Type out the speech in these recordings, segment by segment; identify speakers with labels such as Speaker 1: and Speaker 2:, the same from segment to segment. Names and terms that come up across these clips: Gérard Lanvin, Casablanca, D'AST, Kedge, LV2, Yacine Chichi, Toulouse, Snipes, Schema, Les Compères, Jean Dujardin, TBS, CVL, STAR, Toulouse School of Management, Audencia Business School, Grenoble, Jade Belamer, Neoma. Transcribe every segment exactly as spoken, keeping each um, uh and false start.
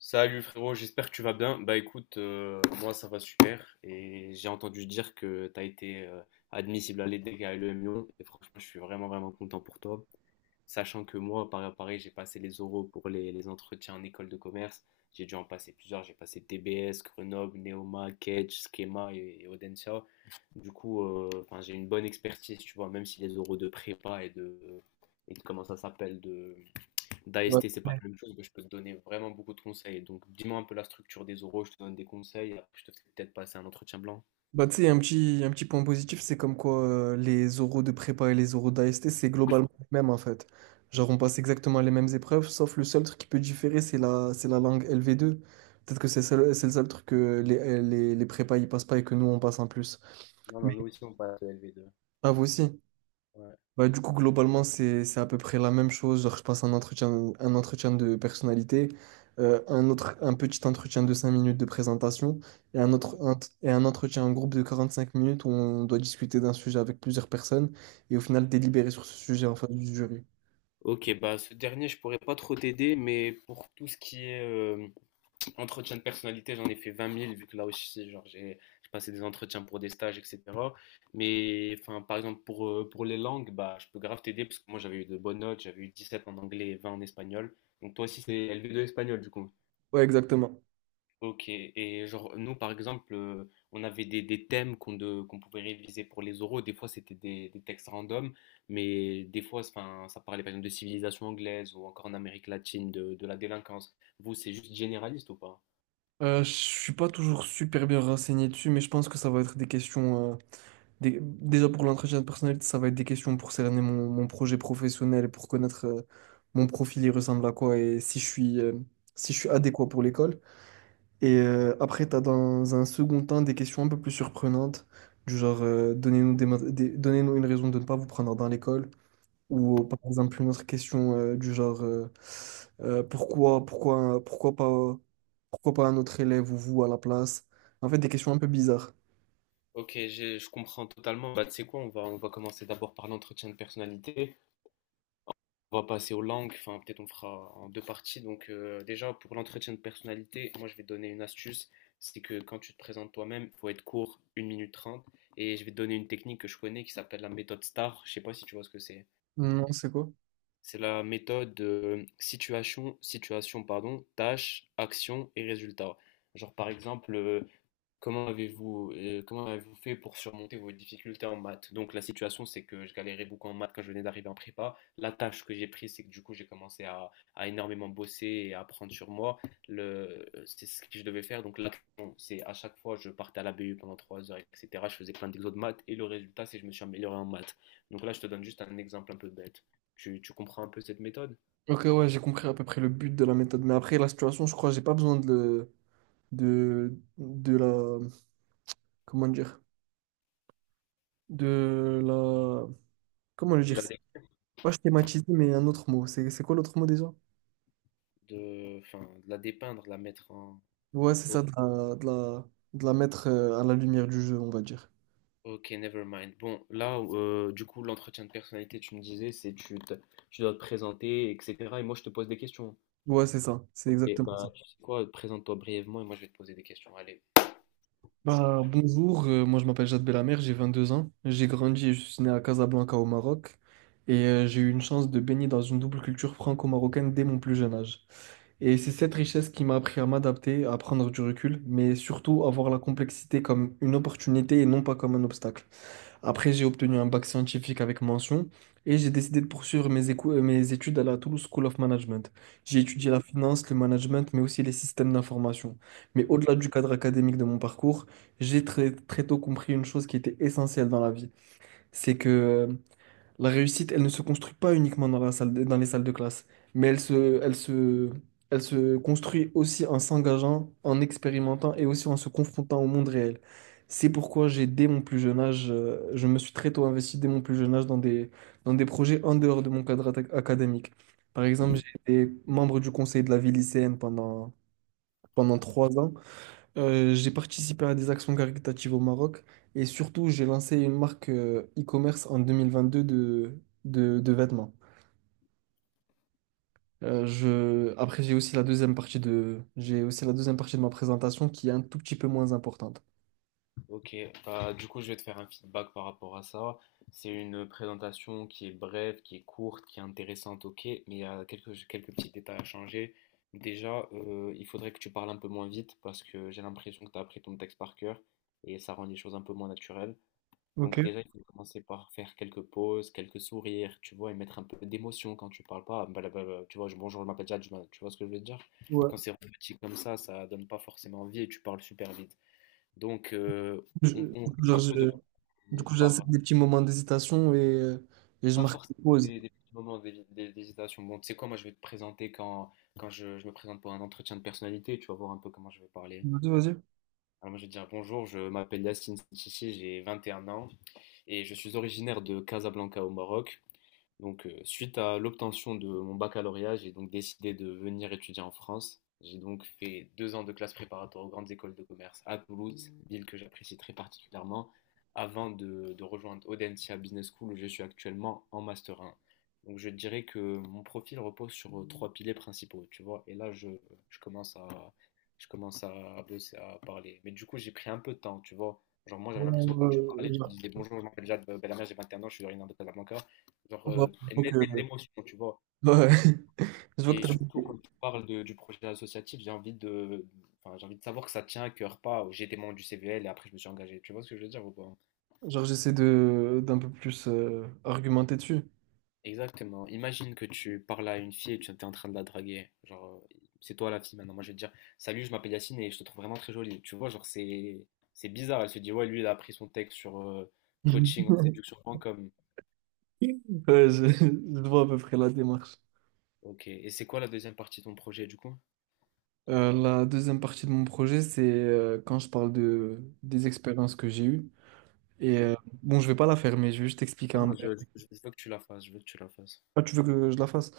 Speaker 1: Salut frérot, j'espère que tu vas bien. Bah écoute, euh, moi ça va super et j'ai entendu dire que tu as été euh, admissible à l'E D E C et à l'E M Lyon et franchement je suis vraiment vraiment content pour toi. Sachant que moi, pareil, pareil, j'ai passé les oraux pour les, les entretiens en école de commerce. J'ai dû en passer plusieurs, j'ai passé T B S, Grenoble, Neoma, Kedge, Schema et, et Audencia. Du coup, euh, enfin, j'ai une bonne expertise, tu vois, même si les oraux de prépa et de, et de comment ça s'appelle,
Speaker 2: Ouais.
Speaker 1: d'A S T, c'est pas la même chose, mais je peux te donner vraiment beaucoup de conseils. Donc, dis-moi un peu la structure des oraux, je te donne des conseils. Après, je te fais peut-être passer un entretien blanc.
Speaker 2: Bah, tu sais, un petit, un petit point positif, c'est comme quoi euh, les oraux de prépa et les oraux d'A S T, c'est globalement le même en fait. Genre, on passe exactement les mêmes épreuves, sauf le seul truc qui peut différer, c'est la, c'est la langue L V deux. Peut-être que c'est seul- c'est le seul truc que les, les, les prépas ils passent pas et que nous on passe en plus.
Speaker 1: Non, non,
Speaker 2: Mais
Speaker 1: nous aussi, on passe au L V deux.
Speaker 2: ah, vous aussi.
Speaker 1: Ouais.
Speaker 2: Bah, du coup, globalement, c'est, c'est à peu près la même chose. Genre, je passe un entretien, un entretien de personnalité, euh, un autre, un petit entretien de cinq minutes de présentation et un autre, un- et un entretien en groupe de quarante-cinq minutes où on doit discuter d'un sujet avec plusieurs personnes et au final délibérer sur ce sujet en face du jury.
Speaker 1: Ok, bah ce dernier, je pourrais pas trop t'aider, mais pour tout ce qui est euh, entretien de personnalité, j'en ai fait vingt mille, vu que là aussi, genre, j'ai j'ai passé des entretiens pour des stages, et cetera. Mais enfin, par exemple, pour, euh, pour les langues, bah, je peux grave t'aider, parce que moi, j'avais eu de bonnes notes, j'avais eu dix-sept en anglais et vingt en espagnol. Donc, toi aussi, c'est L V deux espagnol, du coup.
Speaker 2: Ouais, exactement.
Speaker 1: Ok, et genre, nous par exemple, euh, on avait des, des thèmes qu'on de- qu'on pouvait réviser pour les oraux. Des fois, c'était des, des textes random, mais des fois, enfin, ça parlait par exemple de civilisation anglaise ou encore en Amérique latine, de, de la délinquance. Vous, c'est juste généraliste ou pas?
Speaker 2: Euh, je suis pas toujours super bien renseigné dessus, mais je pense que ça va être des questions. Des- déjà pour l'entretien de personnalité, ça va être des questions pour cerner mon, mon projet professionnel et pour connaître euh, mon profil, il ressemble à quoi et si je suis, euh, si je suis adéquat pour l'école. Et euh, après, tu as dans un second temps des questions un peu plus surprenantes, du genre euh, donnez-nous des, ma- des- donnez-nous une raison de ne pas vous prendre dans l'école. Ou euh, par exemple une autre question euh, du genre euh, euh, pourquoi, pourquoi, pourquoi pas, pourquoi pas un autre élève ou vous à la place. En fait, des questions un peu bizarres.
Speaker 1: Ok, j'ai- je comprends totalement. Bah, tu sais quoi, on va, on va commencer d'abord par l'entretien de personnalité. On va passer aux langues, enfin peut-être on fera en deux parties. Donc euh, déjà pour l'entretien de personnalité, moi je vais te donner une astuce, c'est que quand tu te présentes toi-même, il faut être court, une minute trente. Et je vais te donner une technique que je connais qui s'appelle la méthode STAR, je sais pas si tu vois ce que c'est.
Speaker 2: Non, c'est quoi?
Speaker 1: C'est la méthode de situation, situation pardon, tâche, action et résultat. Genre par exemple, euh, comment avez-vous euh, comment avez-vous fait pour surmonter vos difficultés en maths? Donc la situation c'est que je galérais beaucoup en maths quand je venais d'arriver en prépa. La tâche que j'ai prise c'est que du coup j'ai commencé à, à énormément bosser et à apprendre sur moi. Le, c'est ce que je devais faire. Donc l'action c'est à chaque fois je partais à la B U pendant trois heures, et cetera. Je faisais plein d'exos de maths et le résultat c'est que je me suis amélioré en maths. Donc là je te donne juste un exemple un peu bête. Tu, tu comprends un peu cette méthode
Speaker 2: Ok, ouais, j'ai compris à peu près le but de la méthode. Mais après, la situation, je crois que j'ai pas besoin de, le- de, de la. Comment dire? De la. Comment le
Speaker 1: de
Speaker 2: dire?
Speaker 1: la,
Speaker 2: C'est
Speaker 1: dé-
Speaker 2: pas schématiser, mais un autre mot. C'est c'est quoi l'autre mot déjà?
Speaker 1: de, enfin, de la dépeindre, de la mettre en...
Speaker 2: Ouais, c'est ça, de la, de la, de la mettre euh, à la lumière du jeu, on va dire.
Speaker 1: Ok, never mind. Bon, là, euh, du coup, l'entretien de personnalité, tu me disais, c'est tu, te- tu dois te présenter, et cetera. Et moi, je te pose des questions.
Speaker 2: Ouais, c'est ça, c'est
Speaker 1: Et
Speaker 2: exactement ça.
Speaker 1: bah, tu sais quoi, présente-toi brièvement et moi, je vais te poser des questions. Allez.
Speaker 2: Bah, bonjour, euh, moi je m'appelle Jade Belamer, j'ai vingt deux ans. J'ai grandi et je suis né à Casablanca au Maroc. Et euh, j'ai eu une chance de baigner dans une double culture franco-marocaine dès mon plus jeune âge. Et c'est cette richesse qui m'a appris à m'adapter, à prendre du recul, mais surtout à voir la complexité comme une opportunité et non pas comme un obstacle. Après, j'ai obtenu un bac scientifique avec mention et j'ai décidé de poursuivre mes, écou- euh, mes études à la Toulouse School of Management. J'ai étudié la finance, le management, mais aussi les systèmes d'information. Mais au-delà du cadre académique de mon parcours, j'ai très, très tôt compris une chose qui était essentielle dans la vie, c'est que euh, la réussite, elle ne se construit pas uniquement dans la salle de- dans les salles de classe, mais elle se, elle se, elle se construit aussi en s'engageant, en expérimentant et aussi en se confrontant au monde réel. C'est pourquoi j'ai, dès mon plus jeune âge, euh, je me suis très tôt investi dès mon plus jeune âge dans des, dans des projets en dehors de mon cadre atta- académique. Par exemple, j'ai été membre du conseil de la vie lycéenne pendant, pendant trois ans. Euh, j'ai participé à des actions caritatives au Maroc et surtout j'ai lancé une marque euh, e-commerce en deux mille vingt-deux de, de, de vêtements. Euh, je... Après j'ai aussi la deuxième partie de... j'ai aussi la deuxième partie de ma présentation qui est un tout petit peu moins importante.
Speaker 1: Ok, bah, du coup, je vais te faire un feedback par rapport à ça. C'est une présentation qui est brève, qui est courte, qui est intéressante, ok, mais il y a quelques, quelques petits détails à changer. Déjà, euh, il faudrait que tu parles un peu moins vite parce que j'ai l'impression que tu as appris ton texte par cœur et ça rend les choses un peu moins naturelles. Donc
Speaker 2: Ok.
Speaker 1: déjà, il faut commencer par faire quelques pauses, quelques sourires, tu vois, et mettre un peu d'émotion quand tu parles pas. Blablabla, tu vois, je- bonjour, je m'appelle Jad, je m'a- tu vois ce que je veux dire?
Speaker 2: Ouais.
Speaker 1: Quand c'est petit comme ça, ça donne pas forcément envie et tu parles super vite. Donc, euh, on,
Speaker 2: Je-
Speaker 1: on
Speaker 2: du
Speaker 1: fait
Speaker 2: coup, genre,
Speaker 1: un peu de
Speaker 2: je- du coup, j'insère
Speaker 1: par
Speaker 2: des petits moments d'hésitation et, euh, et je
Speaker 1: pas
Speaker 2: marque une
Speaker 1: forcément
Speaker 2: pause.
Speaker 1: des, des petits moments d'hé- d'hé- d'hésitation. Bon, tu sais quoi, moi je vais te présenter quand, quand je, je me présente pour un entretien de personnalité, tu vas voir un peu comment je vais parler.
Speaker 2: Vas-y, vas-y.
Speaker 1: Alors moi je vais dire bonjour, je m'appelle Yacine Chichi, j'ai vingt et un ans et je suis originaire de Casablanca au Maroc. Donc, euh, suite à l'obtention de mon baccalauréat, j'ai donc décidé de venir étudier en France. J'ai donc fait deux ans de classe préparatoire aux grandes écoles de commerce à Toulouse, ville que j'apprécie très particulièrement, avant de, de rejoindre Audencia Business School où je suis actuellement en Master un. Donc, je dirais que mon profil repose sur euh, trois piliers principaux, tu vois. Et là, je, je commence à, je commence à bosser, à parler. Mais du coup, j'ai pris un peu de temps, tu vois. Genre, moi, j'avais l'impression que
Speaker 2: Bon,
Speaker 1: quand tu
Speaker 2: euh,
Speaker 1: parlais, tu me
Speaker 2: genre,
Speaker 1: disais bonjour, je m'appelle Jade Bellamère, j'ai vingt et un ans, je suis originaire de Casablanca. Genre,
Speaker 2: ouais,
Speaker 1: euh,
Speaker 2: je
Speaker 1: et
Speaker 2: vois
Speaker 1: mêler de
Speaker 2: que,
Speaker 1: l'émotion, tu vois.
Speaker 2: ouais, je vois que
Speaker 1: Et
Speaker 2: t'as-
Speaker 1: surtout, quand tu parles de- du projet associatif, j'ai envie de, enfin, j'ai envie de savoir que ça tient à cœur, pas j'ai été membre du C V L et après je me suis engagé. Tu vois ce que je veux dire ou pas?
Speaker 2: genre, j'essaie de d'un peu plus euh, argumenter dessus.
Speaker 1: Exactement. Imagine que tu parles à une fille et tu es en train de la draguer. Genre, euh, c'est toi la fille maintenant. Moi, je vais te dire, salut, je m'appelle Yacine et je te trouve vraiment très jolie. Tu vois, genre, c'est, c'est bizarre. Elle se dit, ouais, lui, il a appris son texte sur euh, coaching en séduction point com.
Speaker 2: Ouais, je, je vois à peu près la démarche.
Speaker 1: Ok. Et c'est quoi la deuxième partie de ton projet, du coup?
Speaker 2: Euh, la deuxième partie de mon projet, c'est euh, quand je parle de, des expériences que j'ai eues. Et
Speaker 1: Mhm.
Speaker 2: euh, bon, je vais pas la faire, mais je vais juste t'expliquer
Speaker 1: Ah
Speaker 2: un
Speaker 1: non,
Speaker 2: peu.
Speaker 1: je, je- je veux que tu la fasses. Je veux que tu la fasses.
Speaker 2: Ah, tu veux que je la fasse?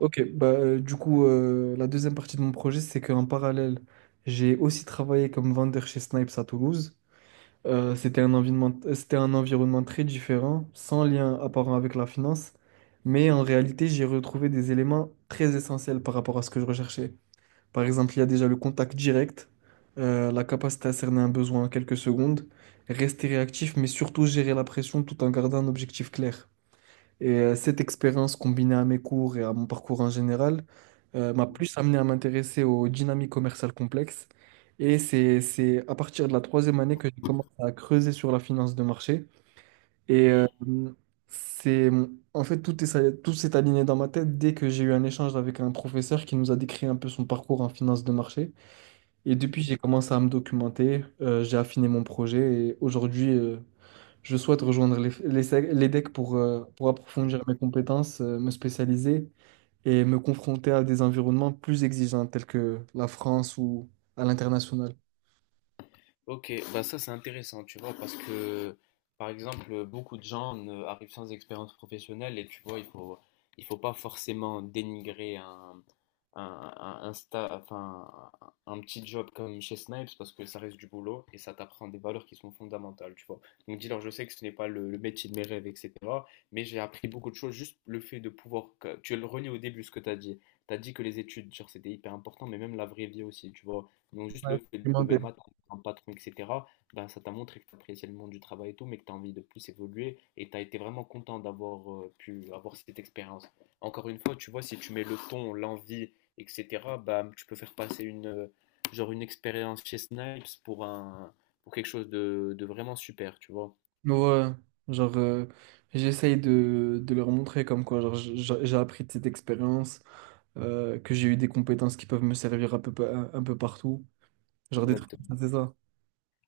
Speaker 2: Ok, bah, euh, du coup, euh, la deuxième partie de mon projet, c'est qu'en parallèle, j'ai aussi travaillé comme vendeur chez Snipes à Toulouse. Euh, c'était un environnement, euh, c'était un environnement très différent, sans lien apparent avec la finance,
Speaker 1: Mmh
Speaker 2: mais
Speaker 1: mh.
Speaker 2: en réalité, j'ai retrouvé des éléments très essentiels par rapport à ce que je recherchais. Par exemple, il y a déjà le contact direct, euh, la capacité à cerner un besoin en quelques secondes, rester réactif, mais surtout gérer la pression tout en gardant un objectif clair. Et euh, cette expérience combinée à mes cours et à mon parcours en général euh,
Speaker 1: Mmh
Speaker 2: m'a
Speaker 1: mh.
Speaker 2: plus amené à m'intéresser aux dynamiques commerciales complexes. Et c'est, c'est à partir de la troisième année que j'ai commencé à creuser sur la finance de marché. Et euh, c'est, en fait, tout est, ça- tout s'est aligné dans ma tête dès que j'ai eu un échange avec un professeur qui nous a décrit un peu son parcours en finance de marché. Et depuis,
Speaker 1: Mmh.
Speaker 2: j'ai commencé à me documenter, euh, j'ai affiné mon projet et aujourd'hui, euh, je souhaite rejoindre les, les, sec- les decks pour, euh, pour approfondir mes compétences, euh, me spécialiser et me confronter à des environnements plus exigeants tels que la France ou à l'international.
Speaker 1: Ok, bah ça c'est intéressant, tu vois, parce que par exemple, beaucoup de gens ne- arrivent sans expérience professionnelle et tu vois, il faut, il faut pas forcément dénigrer un, un, un, un sta- enfin, un un petit job comme chez Snipes parce que ça reste du boulot et ça t'apprend des valeurs qui sont fondamentales, tu vois. Donc dis-leur, je sais que ce n'est pas le, le métier de mes rêves, et cetera. Mais j'ai appris beaucoup de choses, juste le fait de pouvoir. que- Tu le relis au début ce que tu as dit. Tu as dit que les études, genre, c'était hyper important, mais même la vraie vie aussi, tu vois. Donc juste
Speaker 2: Ouais,
Speaker 1: le fait de lever
Speaker 2: expérimenter.
Speaker 1: le mat un patron, et cetera, ben, ça t'a montré que tu appréciais le monde du travail et tout, mais que tu as envie de plus évoluer et tu as été vraiment content d'avoir euh, pu avoir cette expérience. Encore une fois, tu vois, si tu mets le ton, l'envie, et cetera, ben, tu peux faire passer une, euh, genre une expérience chez Snipes pour un, pour quelque chose de, de vraiment super, tu vois.
Speaker 2: Ouais, genre, euh, j'essaye de, de leur montrer comme quoi genre, j- j- j'ai appris de cette expérience, euh, que j'ai eu des compétences qui peuvent me servir un peu, pa- un, un peu partout. Genre des trucs comme
Speaker 1: Exactement.
Speaker 2: ça, c'est ça.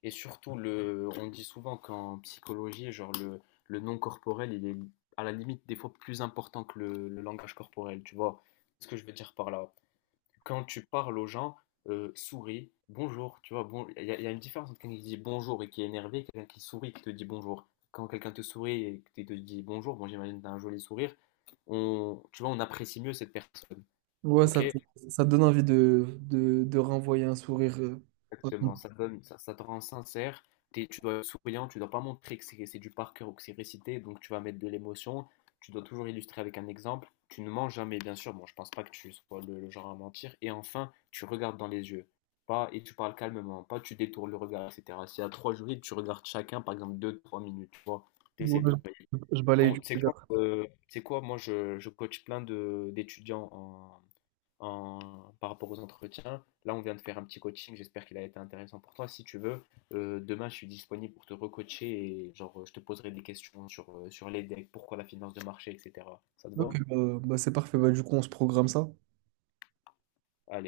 Speaker 1: Et surtout, le, on dit souvent qu'en psychologie, genre le, le non corporel, il est à la limite des fois plus important que le, le langage corporel. Tu vois ce que je veux dire par là? Quand tu parles aux gens, euh, souris, bonjour, tu vois, bon, il y, a il y a une différence entre quelqu'un qui dit bonjour et qui est énervé, et quelqu'un qui sourit et qui te dit bonjour. Quand quelqu'un te sourit et que te dit bonjour, bon, j'imagine que tu as un joli sourire, on, tu vois, on apprécie mieux cette personne.
Speaker 2: Ouais,
Speaker 1: Ok?
Speaker 2: ça te, ça te donne envie de, de, de renvoyer un sourire. euh.
Speaker 1: Exactement, ça donne, ça, ça te rend sincère. T'es- tu dois être souriant, tu dois pas montrer que c'est c'est du par cœur ou que c'est récité, donc tu vas mettre de l'émotion. Tu dois toujours illustrer avec un exemple. Tu ne mens jamais, bien sûr. Bon, je pense pas que tu sois le, le genre à mentir. Et enfin, tu regardes dans les yeux. Pas, et tu parles calmement, pas tu détournes le regard, et cetera. S'il y a trois jurys, tu regardes chacun, par exemple, deux, trois minutes, tu vois. T'essaies
Speaker 2: Ouais,
Speaker 1: de.
Speaker 2: je je balaye
Speaker 1: Bon,
Speaker 2: du
Speaker 1: c'est quoi,
Speaker 2: regard.
Speaker 1: euh, c'est quoi? Moi, je, je coach plein de d'étudiants en, par rapport aux entretiens. Là, on vient de faire un petit coaching. J'espère qu'il a été intéressant pour toi. Si tu veux, euh, demain, je suis disponible pour te recoacher et genre, je te poserai des questions sur, euh, sur les decks, pourquoi la finance de marché, et cetera. Ça te va?
Speaker 2: Ok, bah, bah, c'est parfait. Bah, du coup, on se programme ça.
Speaker 1: Allez.